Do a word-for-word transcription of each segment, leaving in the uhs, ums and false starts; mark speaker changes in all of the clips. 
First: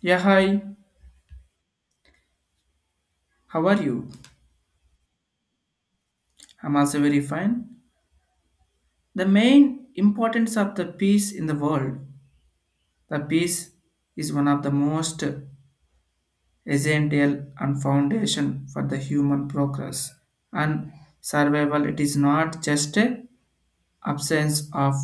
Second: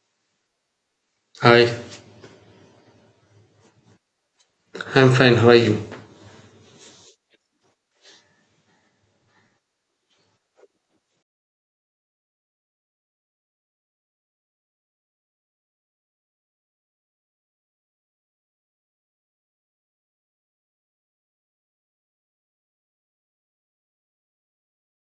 Speaker 1: Yeah, hi.
Speaker 2: Hi,
Speaker 1: How are you?
Speaker 2: I'm fine. How are you?
Speaker 1: I'm also very fine. The main importance of the peace in the world, the peace is one of the most essential and foundation for the human progress and survival. It is not just a absence of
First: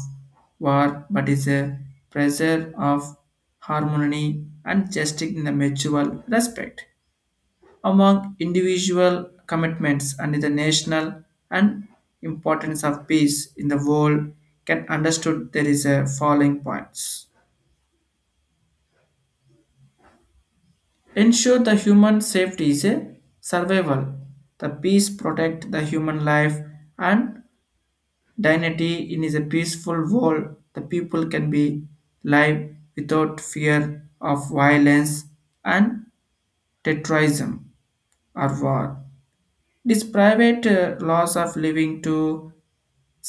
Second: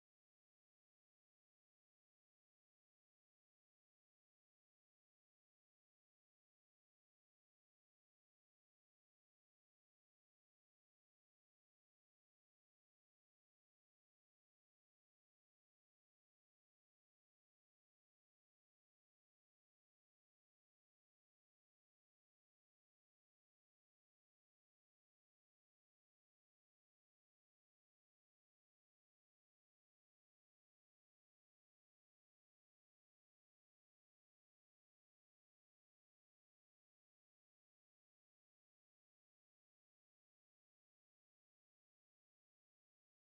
Speaker 1: war, but is a pressure of harmony and justice in the mutual respect. Among individual commitments and the national and importance of peace in the world can understood there is a following points. Ensure the human safety is a survival, the peace protect the human life and dignity in is a peaceful world. The people can be live without fear of violence and terrorism or war. This private uh, laws of living to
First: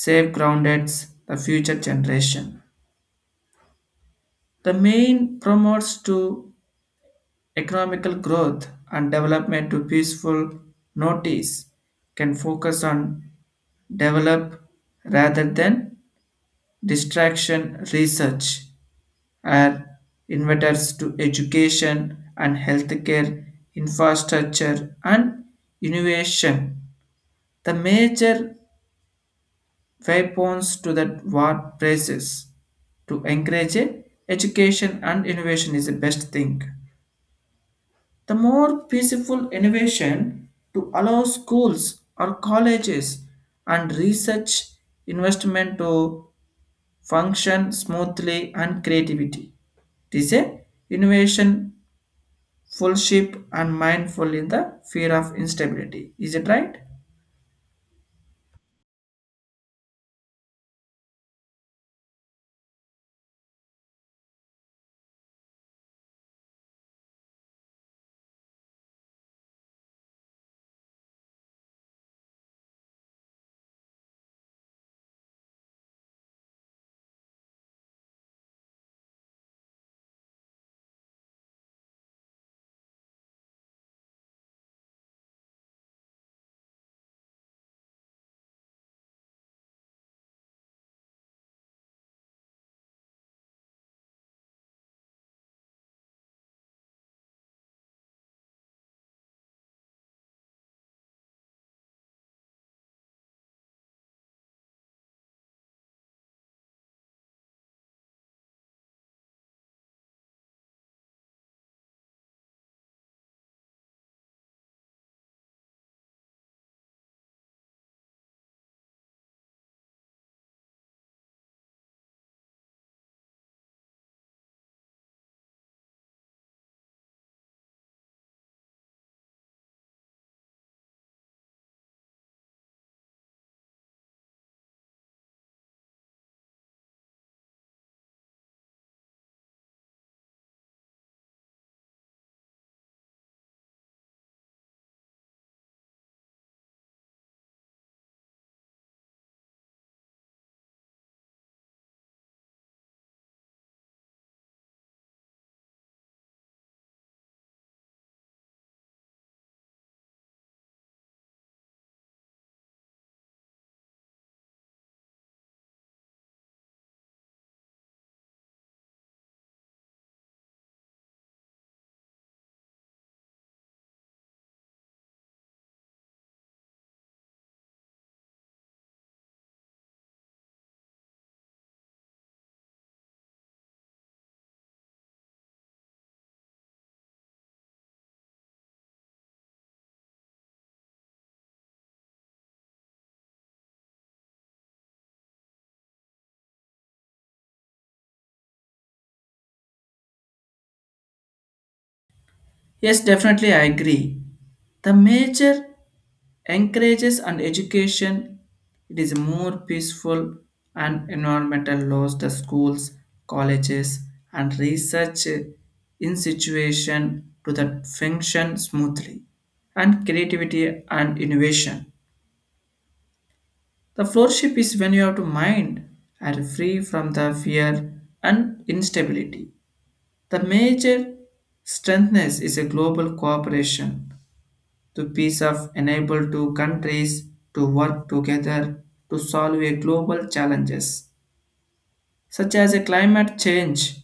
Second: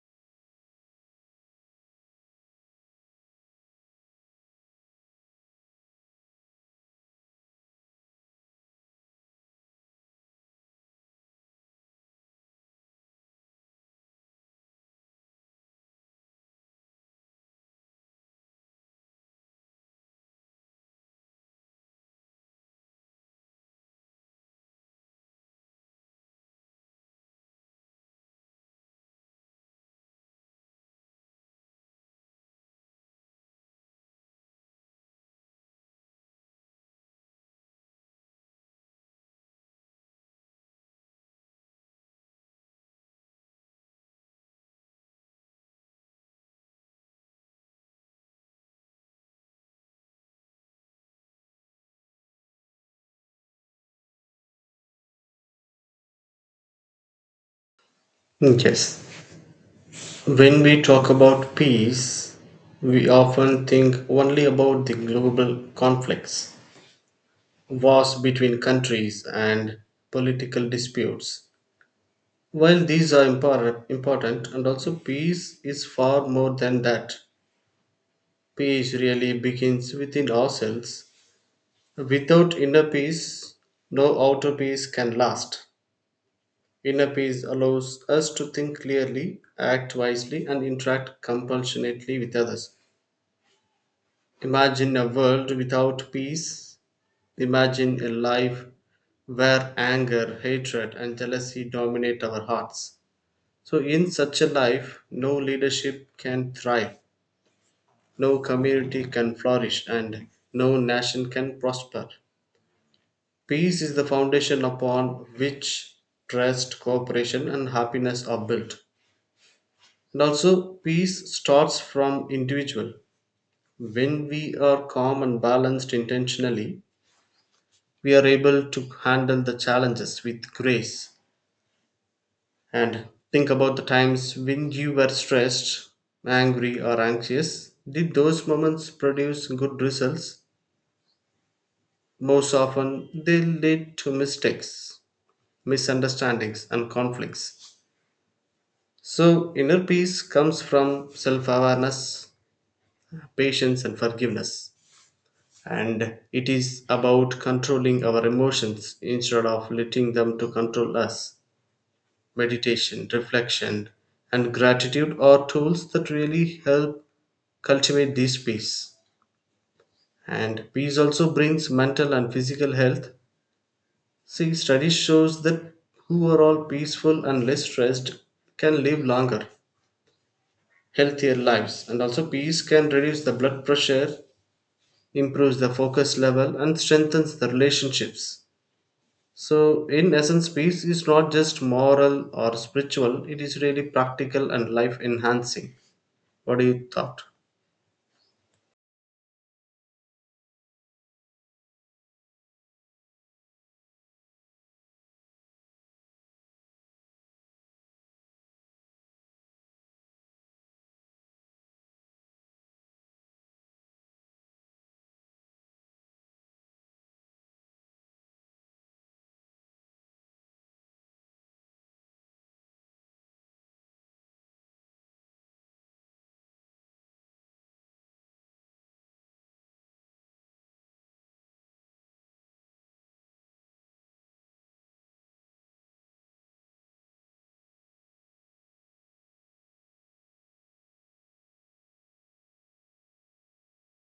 Speaker 1: save groundeds the future generation. The main promotes to economical growth and development to peaceful notice can focus on develop rather than distraction research are inventors to education and healthcare infrastructure and innovation. The major weapons to that war praises to encourage education and innovation is the best thing. The more peaceful innovation to allow schools or colleges and research investment to function smoothly and creativity. It is a innovation fullship and mindful in the fear of instability. Is it right?
Speaker 2: Yes. When we talk about peace, we often think only about the global conflicts, wars between countries, and political disputes. While these are impor- important, and also peace is far more than that. Peace really begins within ourselves. Without inner peace, no outer peace can last. Inner peace allows us to think clearly, act wisely, and interact compassionately with others. Imagine a world without peace. Imagine a life where anger, hatred, and jealousy dominate our hearts. So, in such a life, no leadership can thrive, no community can flourish, and no nation can prosper. Peace is the foundation upon which trust, cooperation, and happiness are built. And also, peace starts from individual. When we are calm and balanced intentionally, we are able to handle the challenges with grace. And think about the times when you were stressed, angry, or anxious. Did those moments produce good results? Most often, they lead to mistakes, misunderstandings, and conflicts. So, inner peace comes from self awareness, patience, and forgiveness. And it is about controlling our emotions instead of letting them to control us. Meditation, reflection, and gratitude are tools that really help cultivate this peace. And peace also brings mental and physical health. See, study shows that who are all peaceful and less stressed can live longer, healthier lives. And also peace can reduce the blood pressure, improves the focus level, and strengthens the relationships. So, in essence, peace is not just moral or spiritual, it is really practical and life enhancing. What do you thought?
Speaker 1: Yes, definitely I agree. The major encourages and education, it is more peaceful and environmental laws the schools, colleges and research institution to that function smoothly and creativity and innovation. The floorship is when you have to mind are free from the fear and instability. The major strengthness is a global cooperation. The peace of enable two countries to work together to solve a global challenges such as a climate change,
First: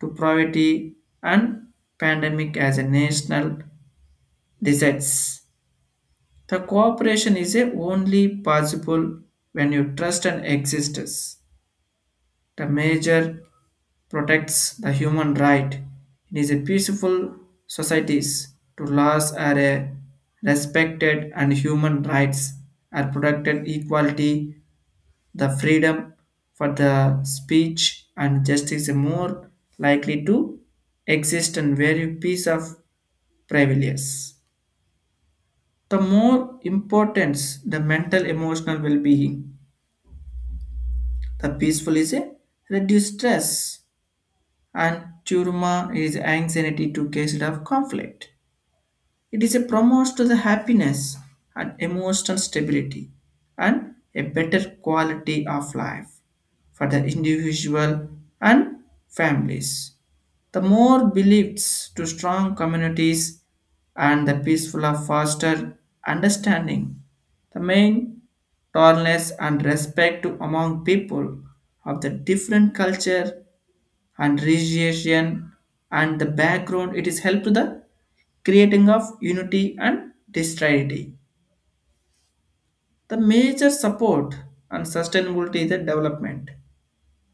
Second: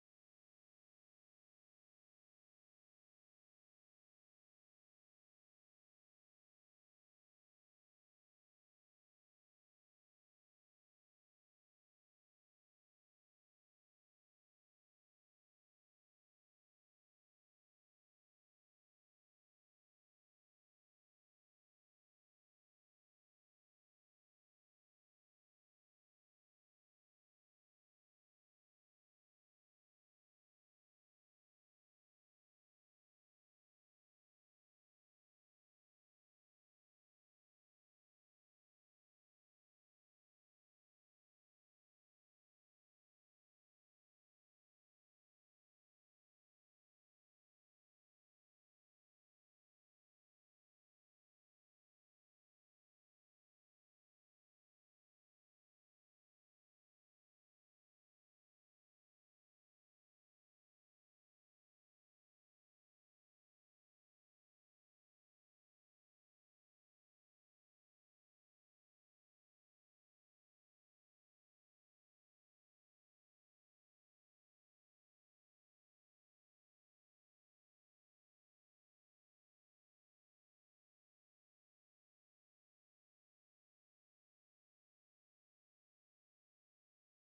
Speaker 1: to poverty and pandemic as a national disease. The cooperation is a only possible when you trust and existence. The major protects the human right, it is a peaceful societies to laws are a respected and human rights are protected equality. The freedom for the speech and justice are more likely to exist and very peace of prevails. The more importance the mental emotional well-being, the peaceful is a reduced stress and Churma is anxiety to cases of conflict. It is a promotes to the happiness and emotional stability and a better quality of life for the individual and families. The more beliefs to strong communities and the peaceful of foster understanding, the main tolerance and respect to among people of the different culture and recreation and the background it is help to the creating of unity and distributivity. The major support and sustainability is the development,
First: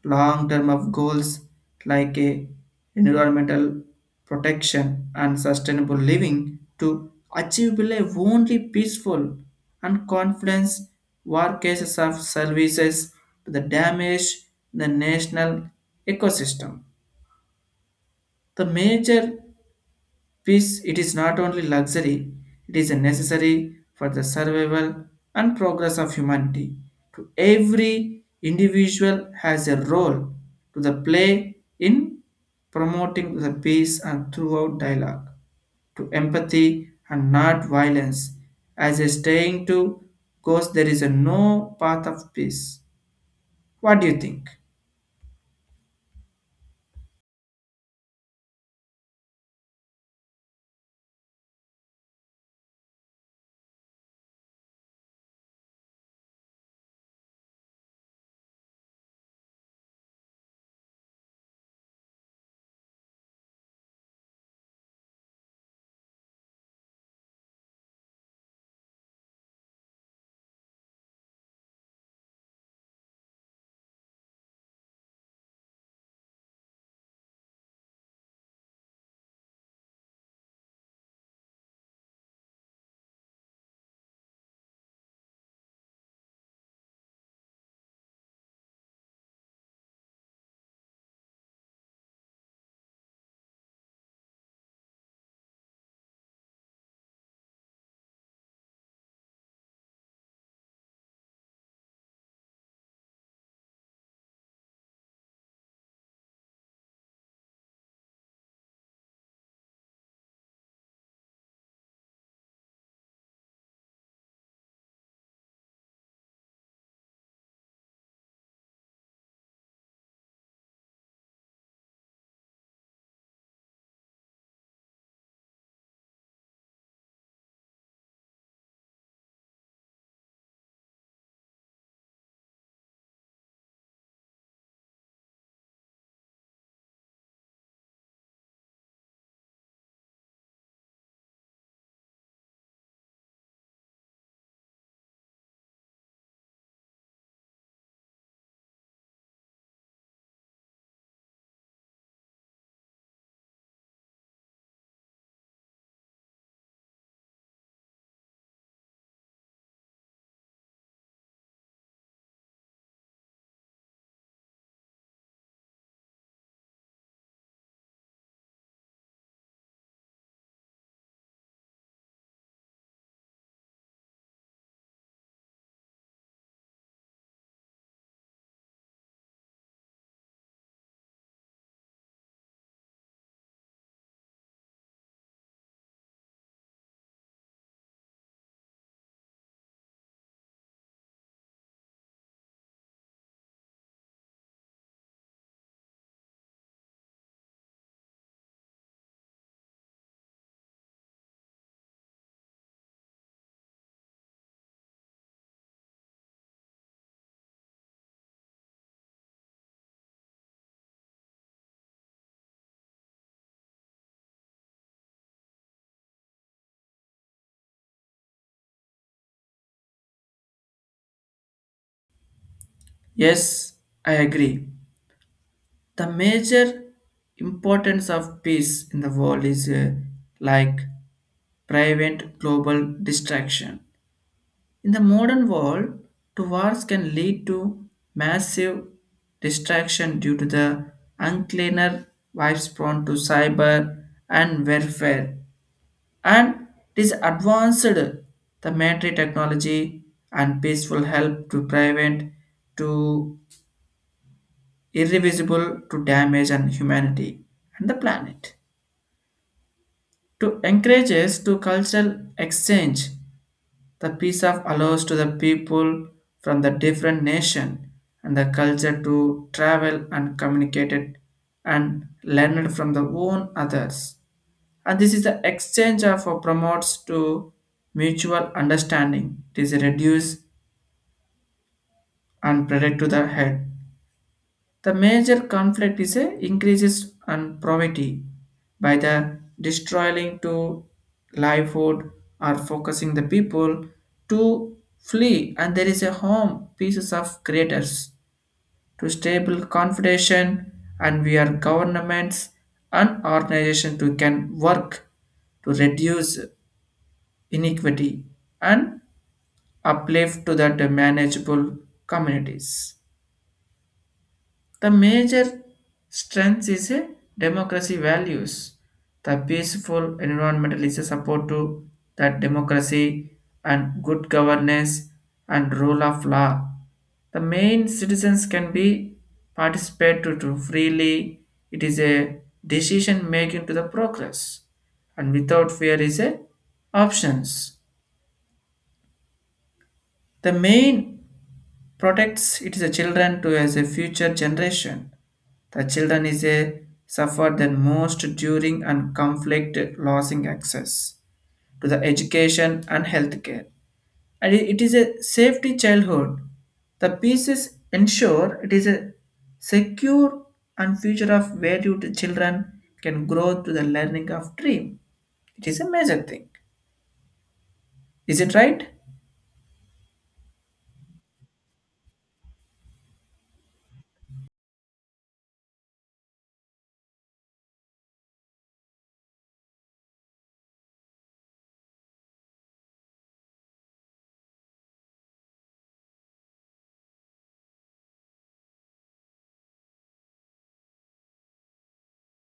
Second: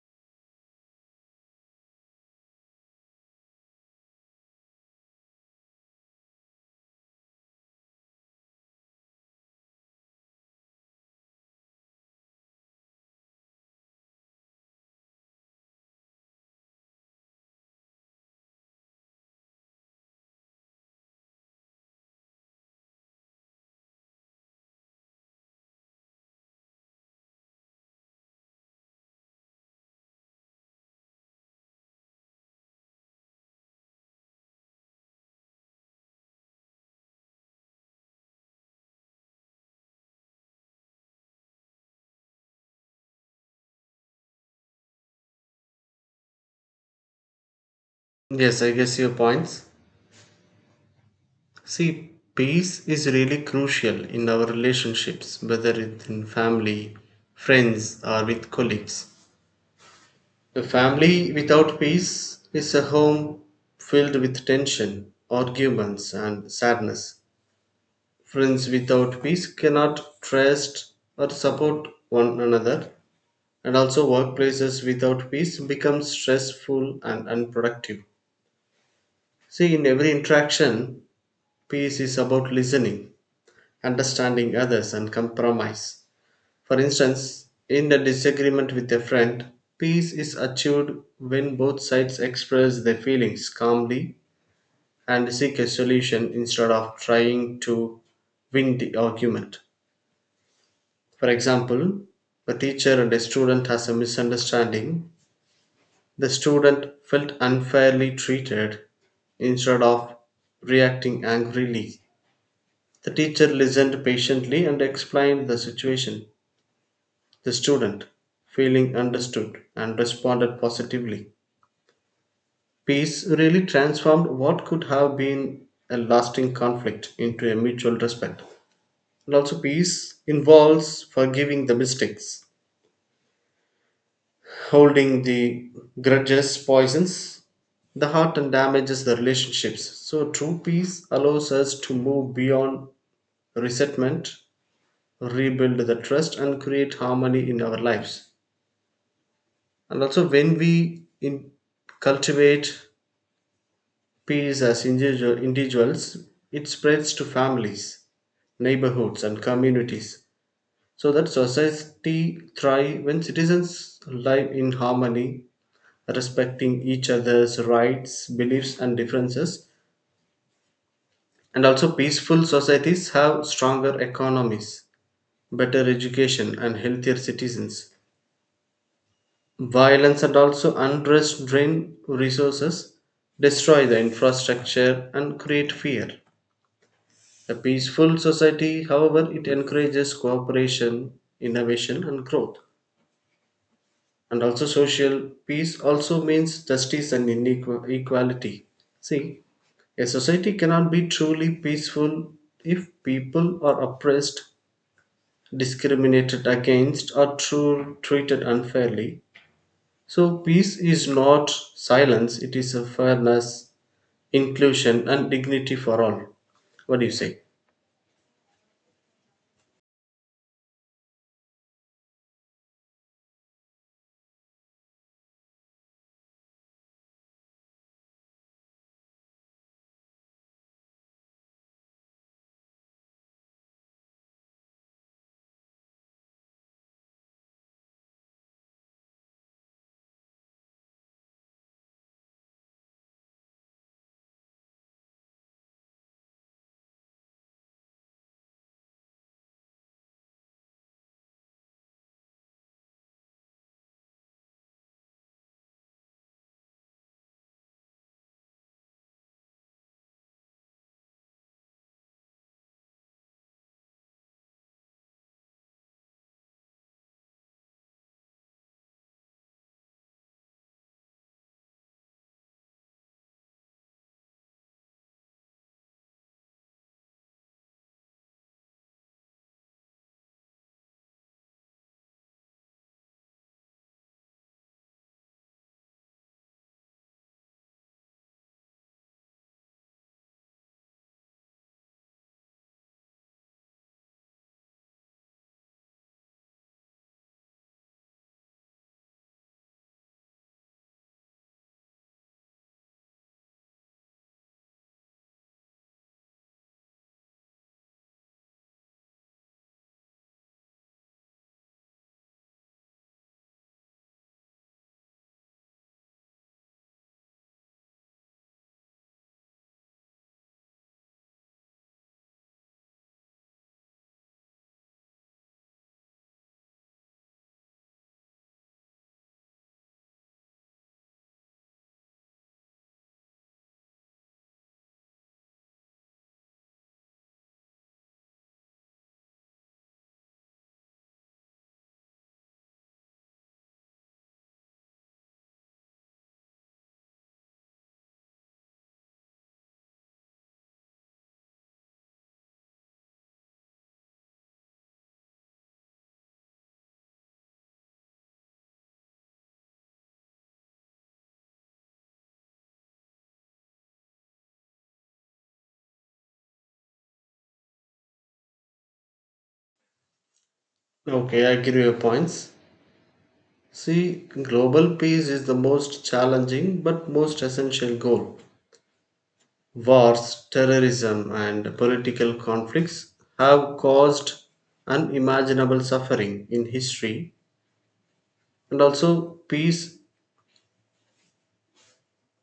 Speaker 1: long term of goals like a environmental protection and sustainable living to achievable a only peaceful and confidence war cases of services to the damage the national ecosystem. The major peace, it is not only luxury, it is necessary for the survival and progress of humanity. To every individual has a role to the play in promoting the peace and throughout dialogue, to empathy and not violence. As a staying to goes, there is a no path of peace. What do you think?
Speaker 2: Yes, I guess your points. See, peace is really crucial in our relationships, whether it's in family, friends, or with colleagues. A family without peace is a home filled with tension, arguments, and sadness. Friends without peace cannot trust or support one another. And also, workplaces without peace become stressful and unproductive. See, in every interaction, peace is about listening, understanding others, and compromise. For instance, in a disagreement with a friend, peace is achieved when both sides express their feelings calmly and seek a solution instead of trying to win the argument. For example, a teacher and a student has a misunderstanding. The student felt unfairly treated; instead of reacting angrily, the teacher listened patiently and explained the situation. The student, feeling understood, and responded positively. Peace really transformed what could have been a lasting conflict into a mutual respect. And also, peace involves forgiving the mistakes. Holding the grudges poisons the heart and damages the relationships. So, true peace allows us to move beyond resentment, rebuild the trust, and create harmony in our lives. And also, when we in, cultivate peace as individual, individuals, it spreads to families, neighborhoods, and communities, so that society thrives when citizens live in harmony, respecting each other's rights, beliefs, and differences. And also, peaceful societies have stronger economies, better education, and healthier citizens. Violence and also unrest drain resources, destroy the infrastructure, and create fear. A peaceful society, however, it encourages cooperation, innovation, and growth. And also, social peace also means justice and inequality. See, a society cannot be truly peaceful if people are oppressed, discriminated against, or tru- treated unfairly. So, peace is not silence, it is a fairness, inclusion, and dignity for all. What do you say?
Speaker 1: Yes, I agree. The major importance of peace in the world is uh, like prevent global distraction. In the modern world, to wars can lead to massive distraction due to the uncleaner wives prone to cyber and warfare. And it is advanced the military technology and peaceful help to prevent to irreversible to damage and humanity and the planet. To encourages to cultural exchange. The piece of allows to the people from the different nation and the culture to travel and communicate it and learn it from the own others. And this is the exchange of uh, promotes to mutual understanding. It is reduced and predict to the head. The major conflict is a increases and poverty by the destroying to livelihood or focusing the people to flee and there is a home pieces of creators to stable confederation and we are governments and organization to can work to reduce inequity and uplift to that manageable communities. The major strength is a democracy values. The peaceful environmental is a support to that democracy and good governance and rule of law. The main citizens can be participate to, to freely. It is a decision making to the progress and without fear is a options. The main protects it is a children to as a future generation. The children is a suffer the most during and conflict losing access to the education and healthcare. And it is a safety childhood. The pieces ensure it is a secure and future of where you the children can grow to the learning of dream. It is a major thing. Is it right?
Speaker 2: Okay, I agree with your points. See, global peace is the most challenging but most essential goal. Wars, terrorism, and political conflicts have caused unimaginable suffering in history, and also peace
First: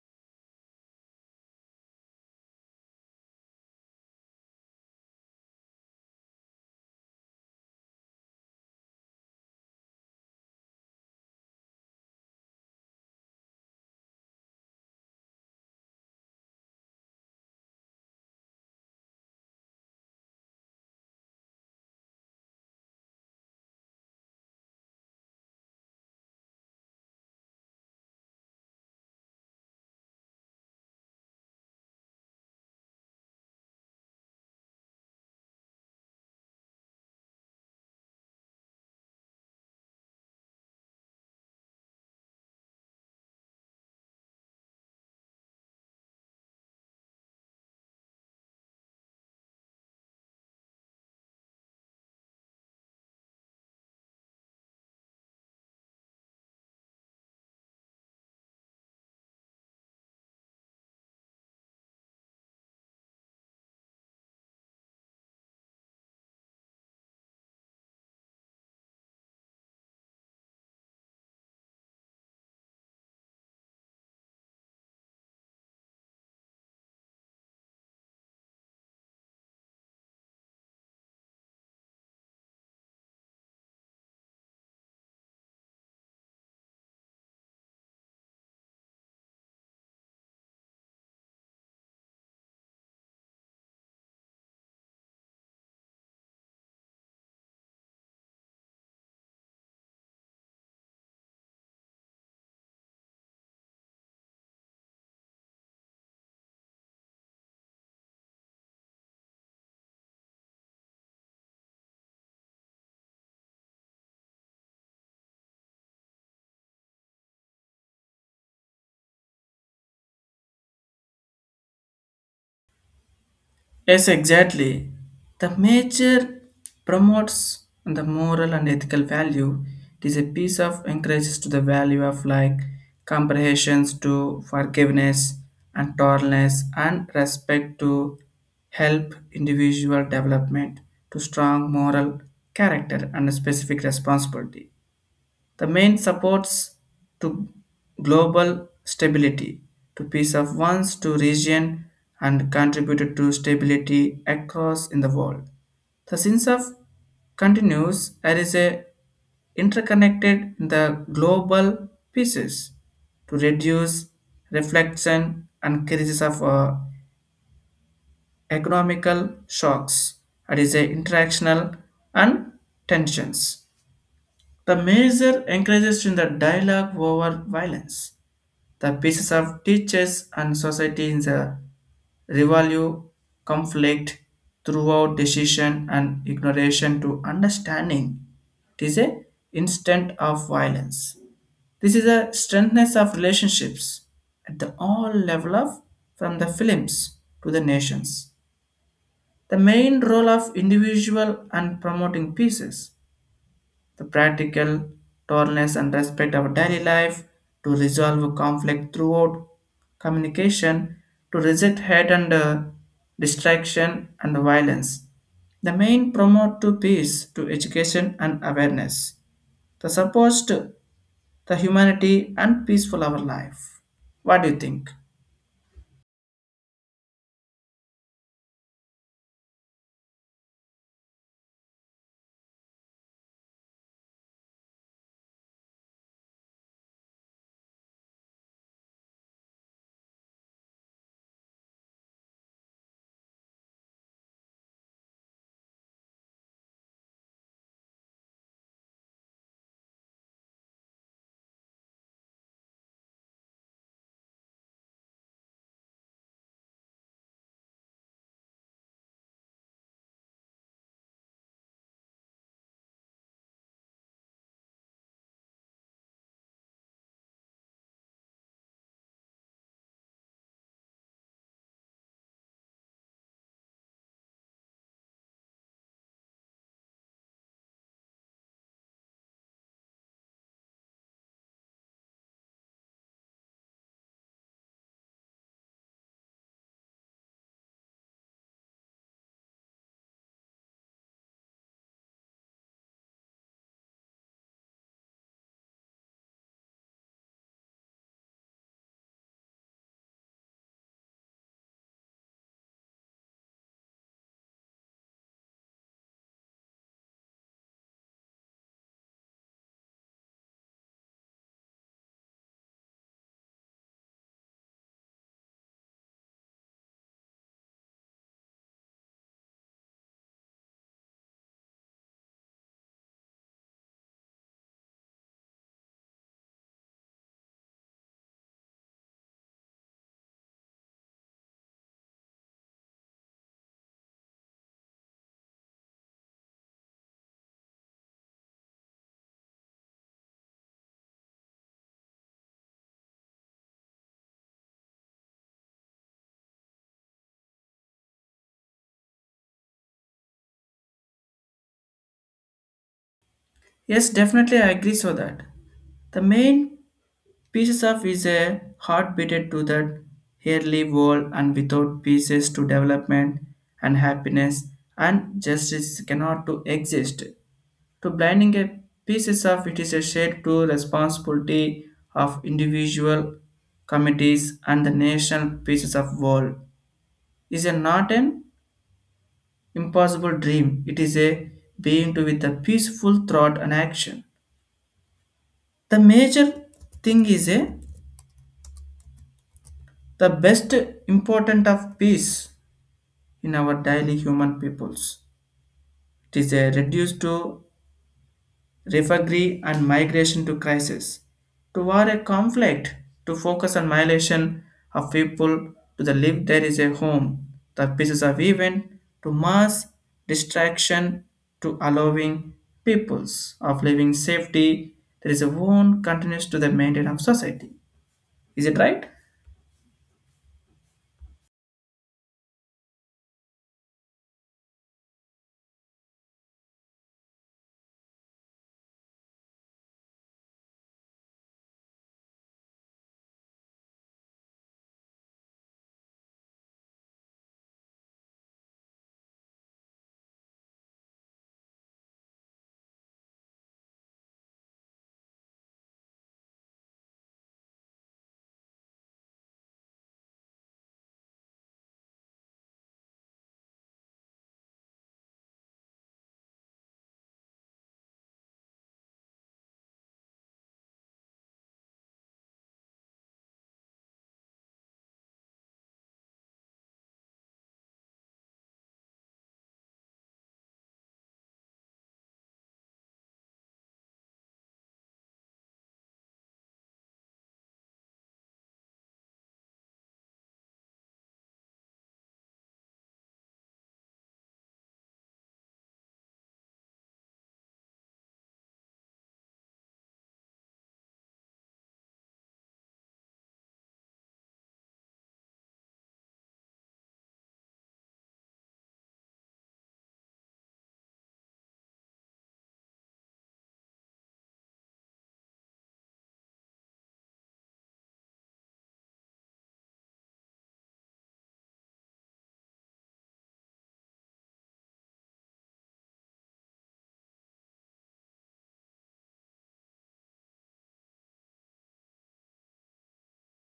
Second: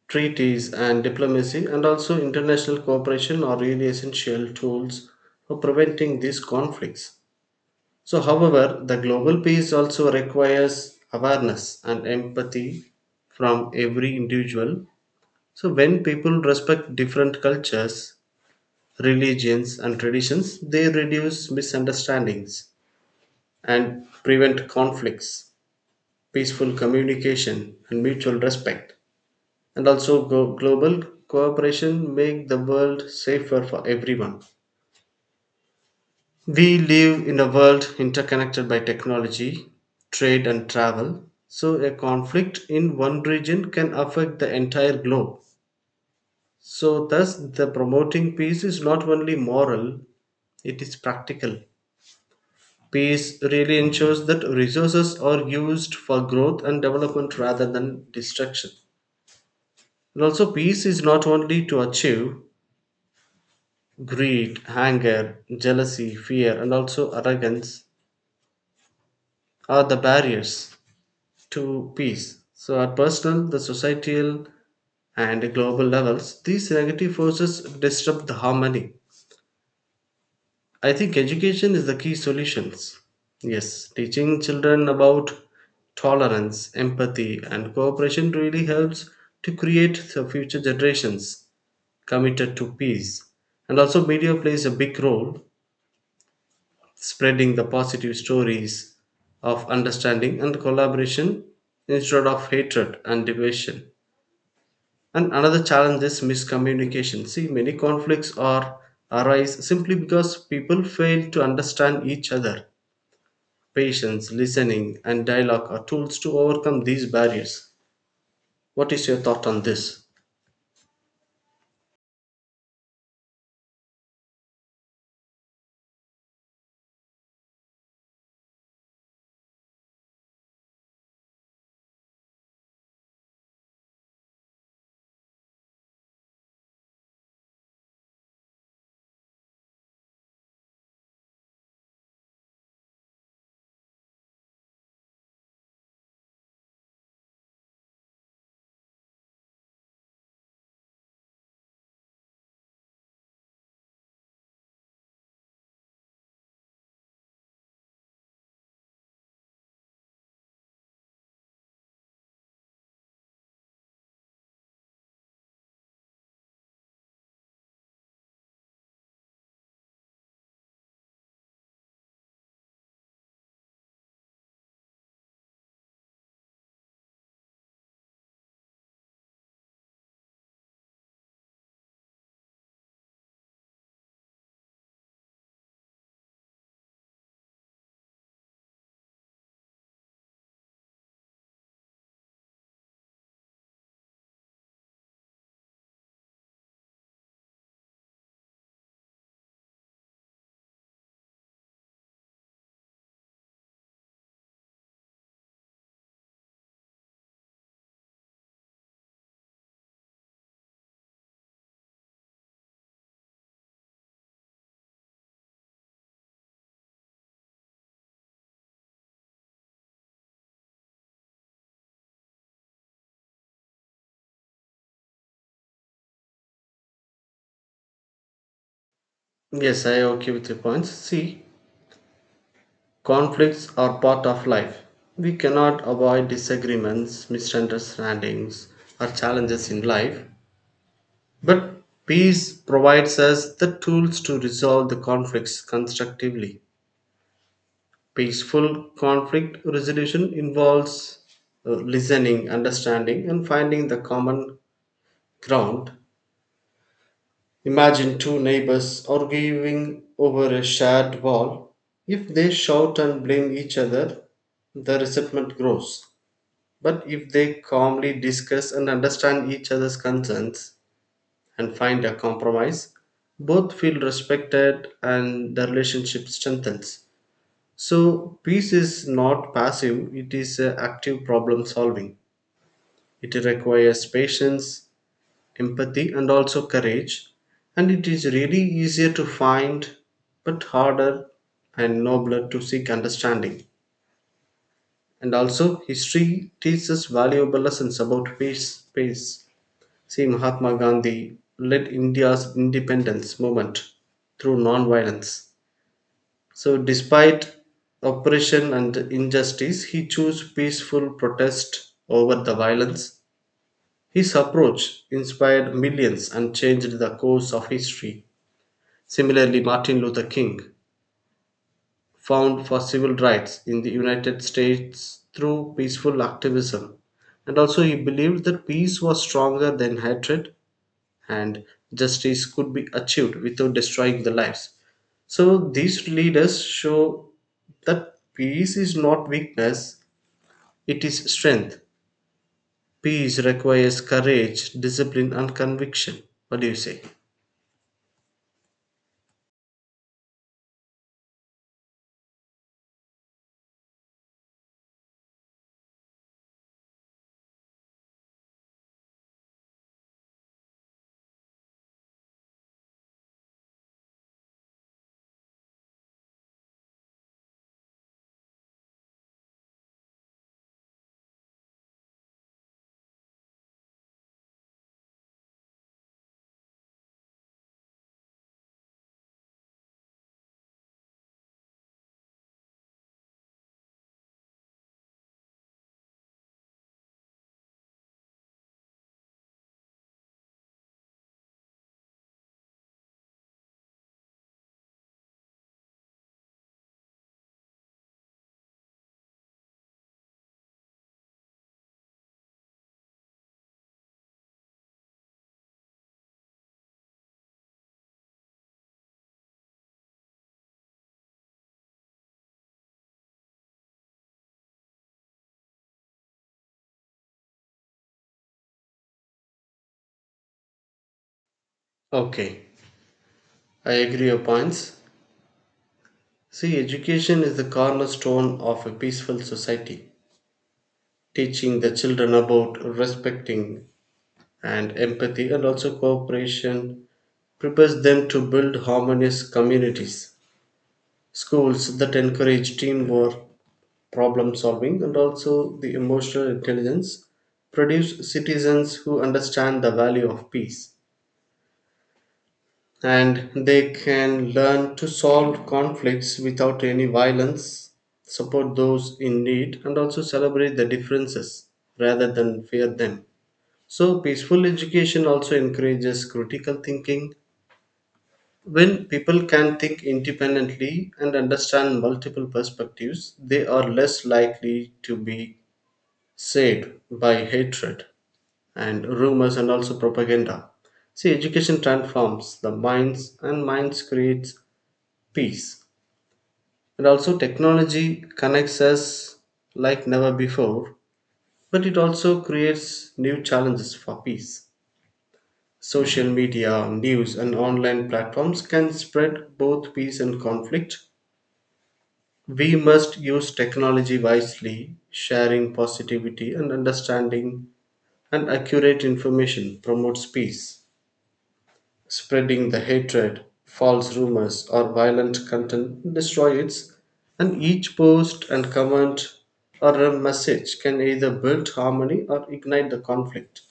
Speaker 2: treaties and diplomacy, and also international cooperation are really essential tools for preventing these conflicts. So, however, the global peace also requires awareness and empathy from every individual. So, when people respect different cultures, religions, and traditions, they reduce misunderstandings and prevent conflicts. Peaceful communication and mutual respect, and also go- global cooperation make the world safer for everyone. We live in a world interconnected by technology, trade, and travel, so a conflict in one region can affect the entire globe. So thus, the promoting peace is not only moral, it is practical. Peace really ensures that resources are used for growth and development rather than destruction. And also, peace is not only to achieve. Greed, anger, jealousy, fear, and also arrogance are the barriers to peace. So, at personal, the societal, and global levels, these negative forces disrupt the harmony. I think education is the key solutions. Yes, teaching children about tolerance, empathy, and cooperation really helps to create the future generations committed to peace. And also, media plays a big role spreading the positive stories of understanding and collaboration instead of hatred and division. And another challenge is miscommunication. See, many conflicts are arise simply because people fail to understand each other. Patience, listening, and dialogue are tools to overcome these barriers. What is your thought on this?
Speaker 1: Yes, exactly. The major promotes the moral and ethical value. It is a piece of encourages to the value of like comprehensions to forgiveness and tolerance and respect to help individual development to strong moral character and a specific responsibility. The main supports to global stability, to peace of ones, to region, and contributed to stability across in the world. The sense of continues there is a interconnected in the global pieces to reduce reflection and crisis of uh, economical shocks. That is a interactional and tensions. The measure encourages in the dialogue over violence. The pieces of teachers and society in the revalue conflict throughout decision and ignoration to understanding. It is a instant of violence. This is a strengthness of relationships at the all level of from the films to the nations. The main role of individual and promoting pieces the practical tolerance and respect our daily life to resolve conflict throughout communication to reject hate and uh, distraction and violence. The main promote to peace to education and awareness, the supports to the humanity and peaceful our life. What do you think?
Speaker 2: Yes, I am okay with your points. See, conflicts are part of life. We cannot avoid disagreements, misunderstandings, or challenges in life. But peace provides us the tools to resolve the conflicts constructively. Peaceful conflict resolution involves uh, listening, understanding, and finding the common ground. Imagine two neighbors arguing over a shared wall. If they shout and blame each other, the resentment grows. But if they calmly discuss and understand each other's concerns and find a compromise, both feel respected and the relationship strengthens. So, peace is not passive, it is uh, active problem solving. It requires patience, empathy, and also courage. And it is really easier to find, but harder and nobler to seek understanding. And also, history teaches valuable lessons about peace peace See, Mahatma Gandhi led India's independence movement through non-violence. So, despite oppression and injustice, he chose peaceful protest over the violence. His approach inspired millions and changed the course of history. Similarly, Martin Luther King fought for civil rights in the United States through peaceful activism, and also he believed that peace was stronger than hatred, and justice could be achieved without destroying the lives. So, these leaders show that peace is not weakness, it is strength. Peace requires courage, discipline, and conviction. What do you say?
Speaker 1: Yes, definitely I agree, so that the main pieces of is a heart beated to that early world and without pieces to development and happiness and justice cannot to exist. To blinding a pieces of it is a shared to responsibility of individual committees and the national pieces of world is a not an impossible dream. It is a being to with a peaceful thought and action. The major thing is a the best important of peace in our daily human peoples. It is a reduced to refugee and migration to crisis, to war a conflict, to focus on migration of people to the live there is a home, the pieces of event, to mass distraction, to allowing peoples of living safety, there is a one continues to the maintenance of society. Is it right?
Speaker 2: Okay, I agree your points. See, education is the cornerstone of a peaceful society. Teaching the children about respecting and empathy and also cooperation prepares them to build harmonious communities. Schools that encourage teamwork, problem solving, and also the emotional intelligence produce citizens who understand the value of peace. And they can learn to solve conflicts without any violence, support those in need, and also celebrate the differences rather than fear them. So, peaceful education also encourages critical thinking. When people can think independently and understand multiple perspectives, they are less likely to be saved by hatred and rumors and also propaganda. See, education transforms the minds, and minds creates peace. And also, technology connects us like never before, but it also creates new challenges for peace. Social media, news, and online platforms can spread both peace and conflict. We must use technology wisely, sharing positivity and understanding, and accurate information promotes peace. Spreading the hatred, false rumors, or violent content destroy it, and each post and comment or a message can either build harmony or ignite the conflict.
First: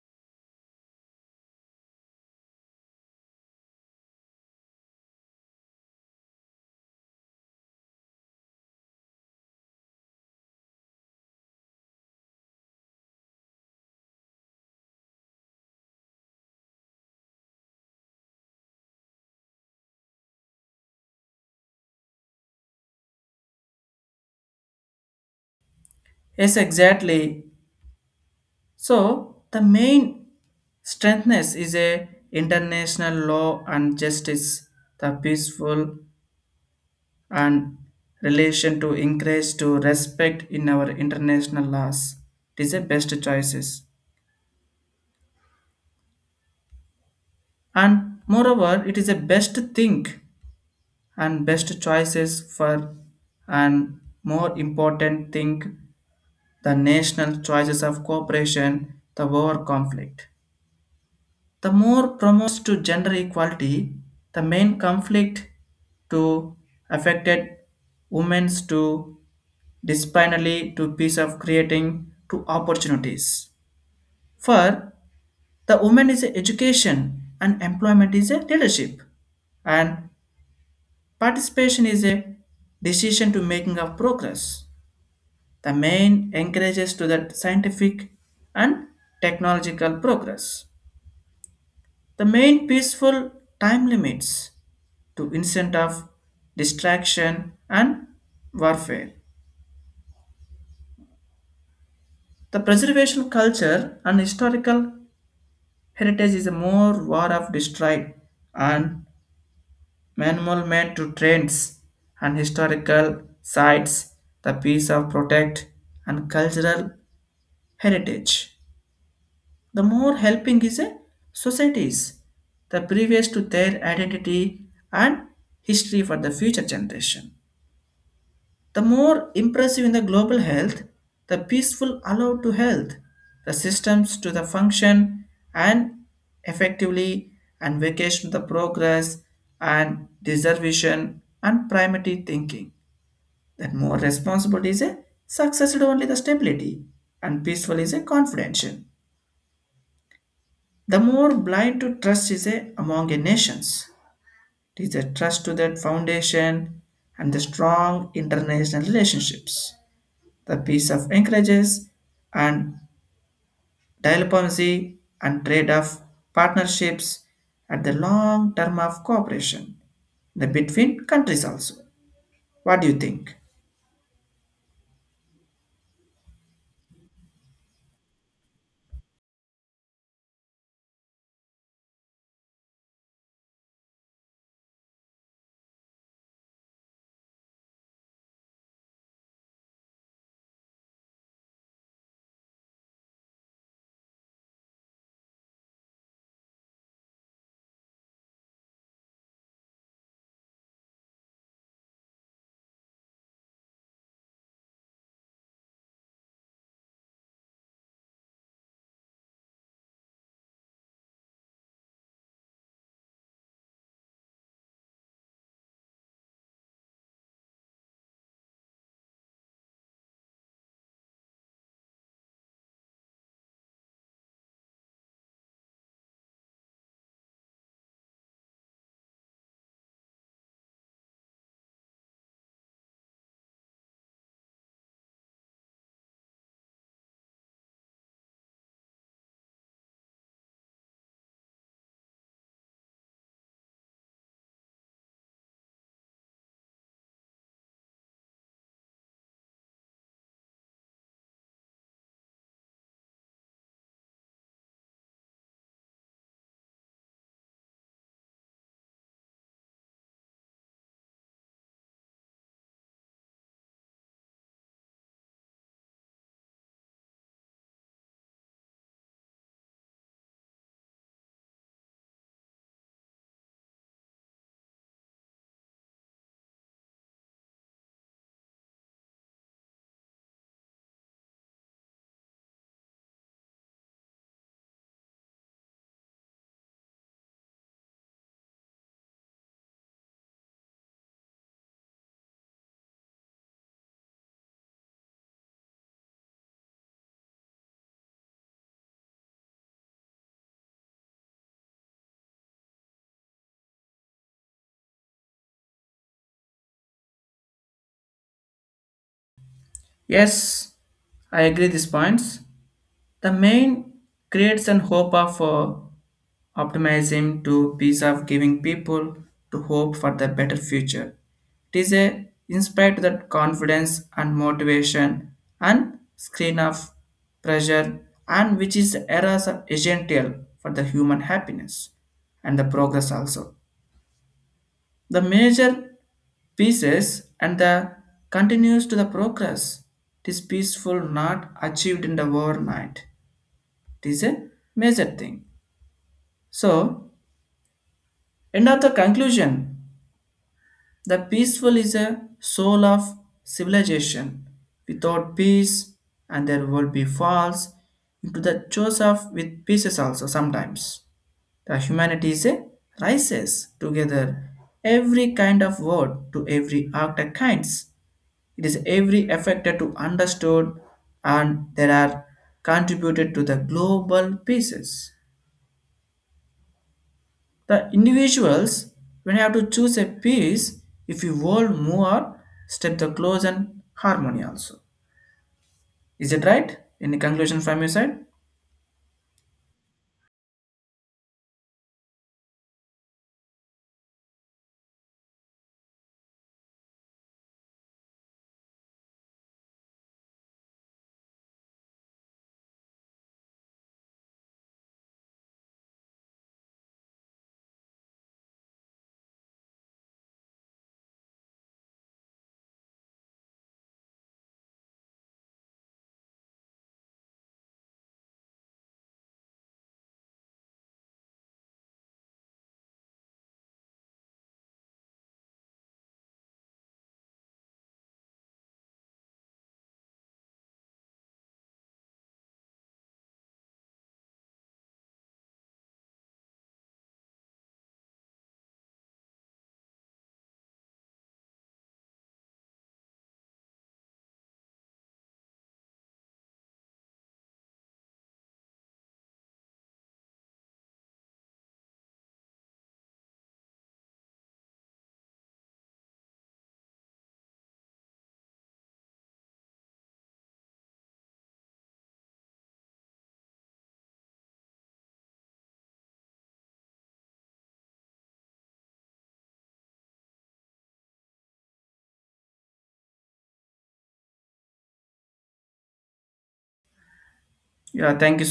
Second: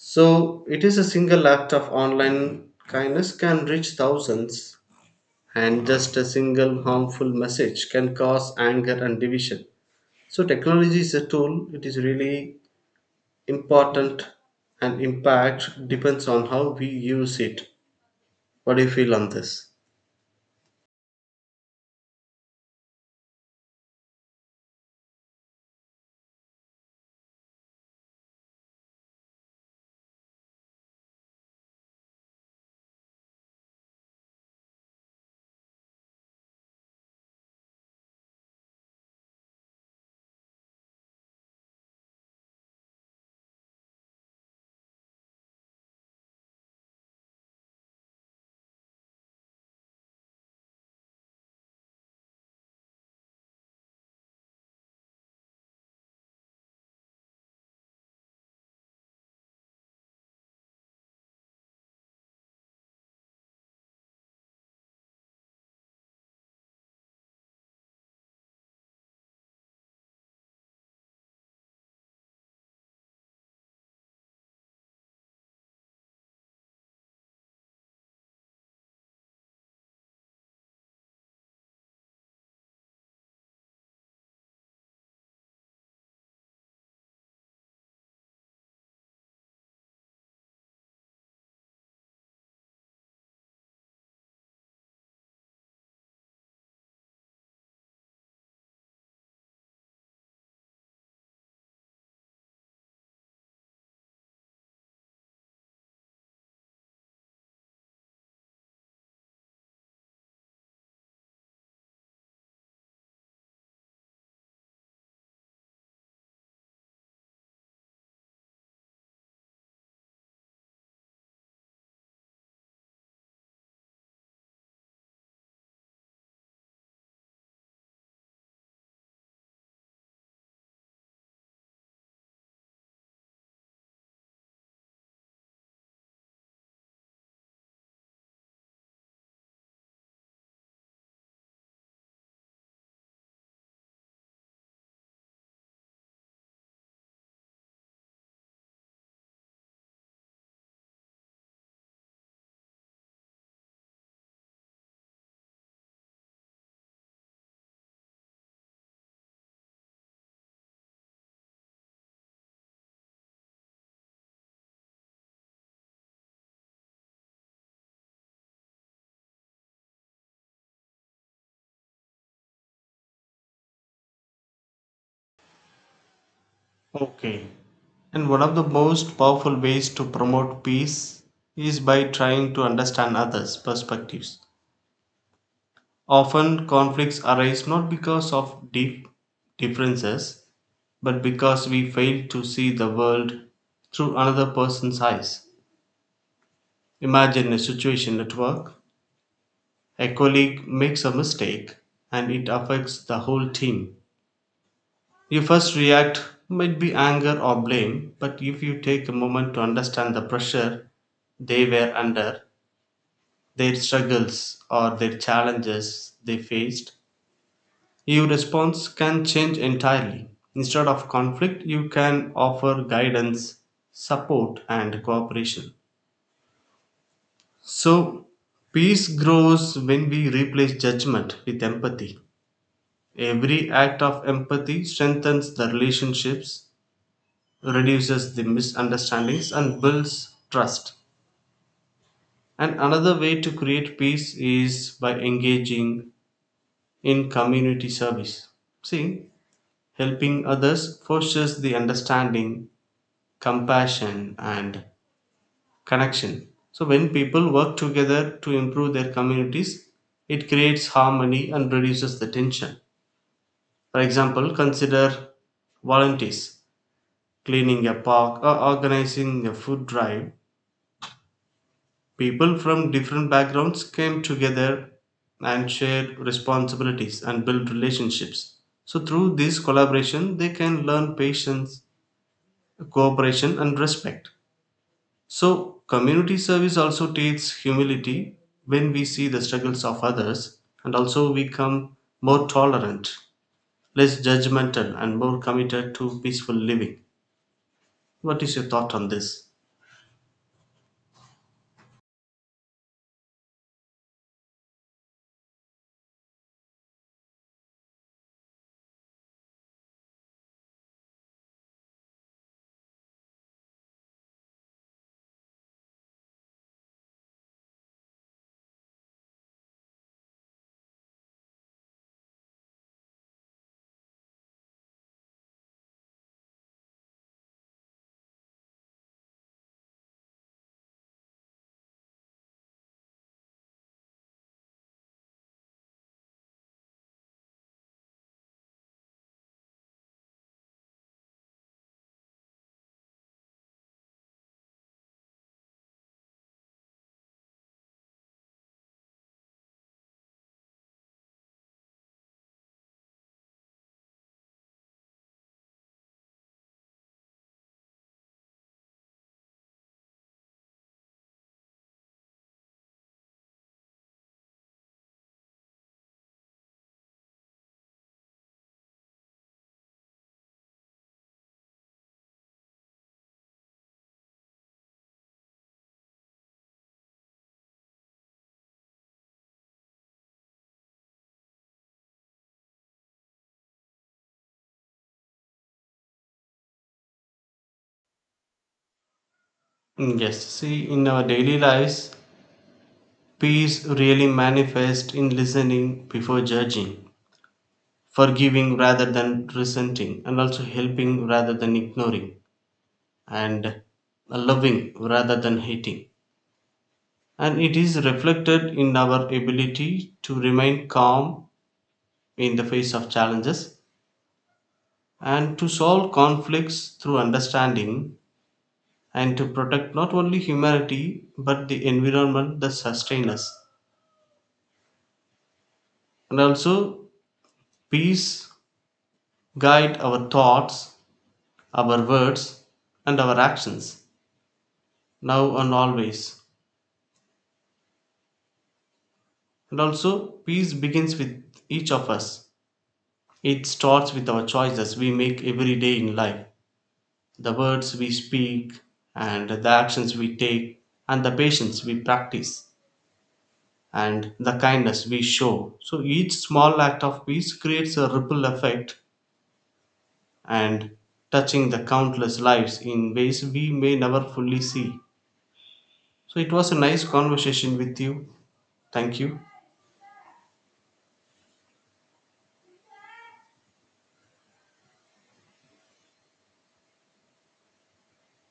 Speaker 2: So, it is a single act of online kindness can reach thousands, and just a single harmful message can cause anger and division. So, technology is a tool, it is really important, and impact depends on how we use it. What do you feel on this?
Speaker 1: Yes, exactly. So the main strengthness is a international law and justice, the peaceful and relation to encourage to respect in our international laws. It is a best choices. And moreover, it is a best think and best choices for and more important think the national choices of cooperation, the war conflict. The more promotes to gender equality, the main conflict to affected women's to disciplinary to piece of creating to opportunities. For the woman is a education and employment is a leadership and participation is a decision to making of progress. The main encourages to the scientific and technological progress. The main peaceful time limits to instant of distraction and warfare. The preservation culture and historical heritage is a more war of destroy and management to trends and historical sites, the piece of protect and cultural heritage. The more helping is a societies, the previous to their identity and history for the future generation. The more impressive in the global health, the peaceful allowed to health, the systems to the function and effectively and vacation the progress and deservation and primary thinking. That more responsible is a success is only the stability and peaceful is a confidential. The more blind to trust is a among a nations. It is a trust to that foundation and the strong international relationships. The peace of encourages and diplomacy and trade of partnerships at the long term of cooperation the between countries also. What do you think?
Speaker 2: Okay. And one of the most powerful ways to promote peace is by trying to understand others' perspectives. Often, conflicts arise not because of deep differences, but because we fail to see the world through another person's eyes. Imagine a situation at work: a colleague makes a mistake, and it affects the whole team. Your first react might be anger or blame, but if you take a moment to understand the pressure they were under, their struggles, or their challenges they faced, your response can change entirely. Instead of conflict, you can offer guidance, support, and cooperation. So, peace grows when we replace judgment with empathy. Every act of empathy strengthens the relationships, reduces the misunderstandings, and builds trust. And another way to create peace is by engaging in community service. See, helping others fosters the understanding, compassion, and connection. So, when people work together to improve their communities, it creates harmony and reduces the tension. For example, consider volunteers cleaning a park or organizing a food drive. People from different backgrounds came together and shared responsibilities and built relationships. So, through this collaboration, they can learn patience, cooperation, and respect. So, community service also teaches humility. When we see the struggles of others, and also we become more tolerant, less judgmental, and more committed to peaceful living. What is your thought on this?
Speaker 1: Yes, I agree these points. The main creates an hope of uh, optimism to piece of giving people to hope for the better future. It is a inspired to that confidence and motivation and screen of pressure and which is the eras of essential for the human happiness and the progress also. The major pieces and the continues to the progress. It is peaceful not achieved in the overnight. It is a major thing. So, end of the conclusion. The peaceful is a soul of civilization. Without peace, and there will be falls into the choice of with pieces also sometimes. The humanity is a rises together every kind of word to every act of kinds. It is every affected to understood and there are contributed to the global pieces. The individuals when you have to choose a piece if you hold more step the close and harmony also. Is it right? Any conclusion from your side?
Speaker 2: Mm, yes, see, in our daily lives, peace really manifests in listening before judging, forgiving rather than resenting, and also helping rather than ignoring, and loving rather than hating. And it is reflected in our ability to remain calm in the face of challenges and to solve conflicts through understanding and to protect not only humanity but the environment that sustains us. And also, peace guide our thoughts, our words, and our actions, now and always. And also, peace begins with each of us. It starts with our choices we make every day in life, the words we speak, and the actions we take, and the patience we practice, and the kindness we show. So, each small act of peace creates a ripple effect and touching the countless lives in ways we may never fully see. So, it was a nice conversation with you. Thank you.
Speaker 1: Yeah, thank you so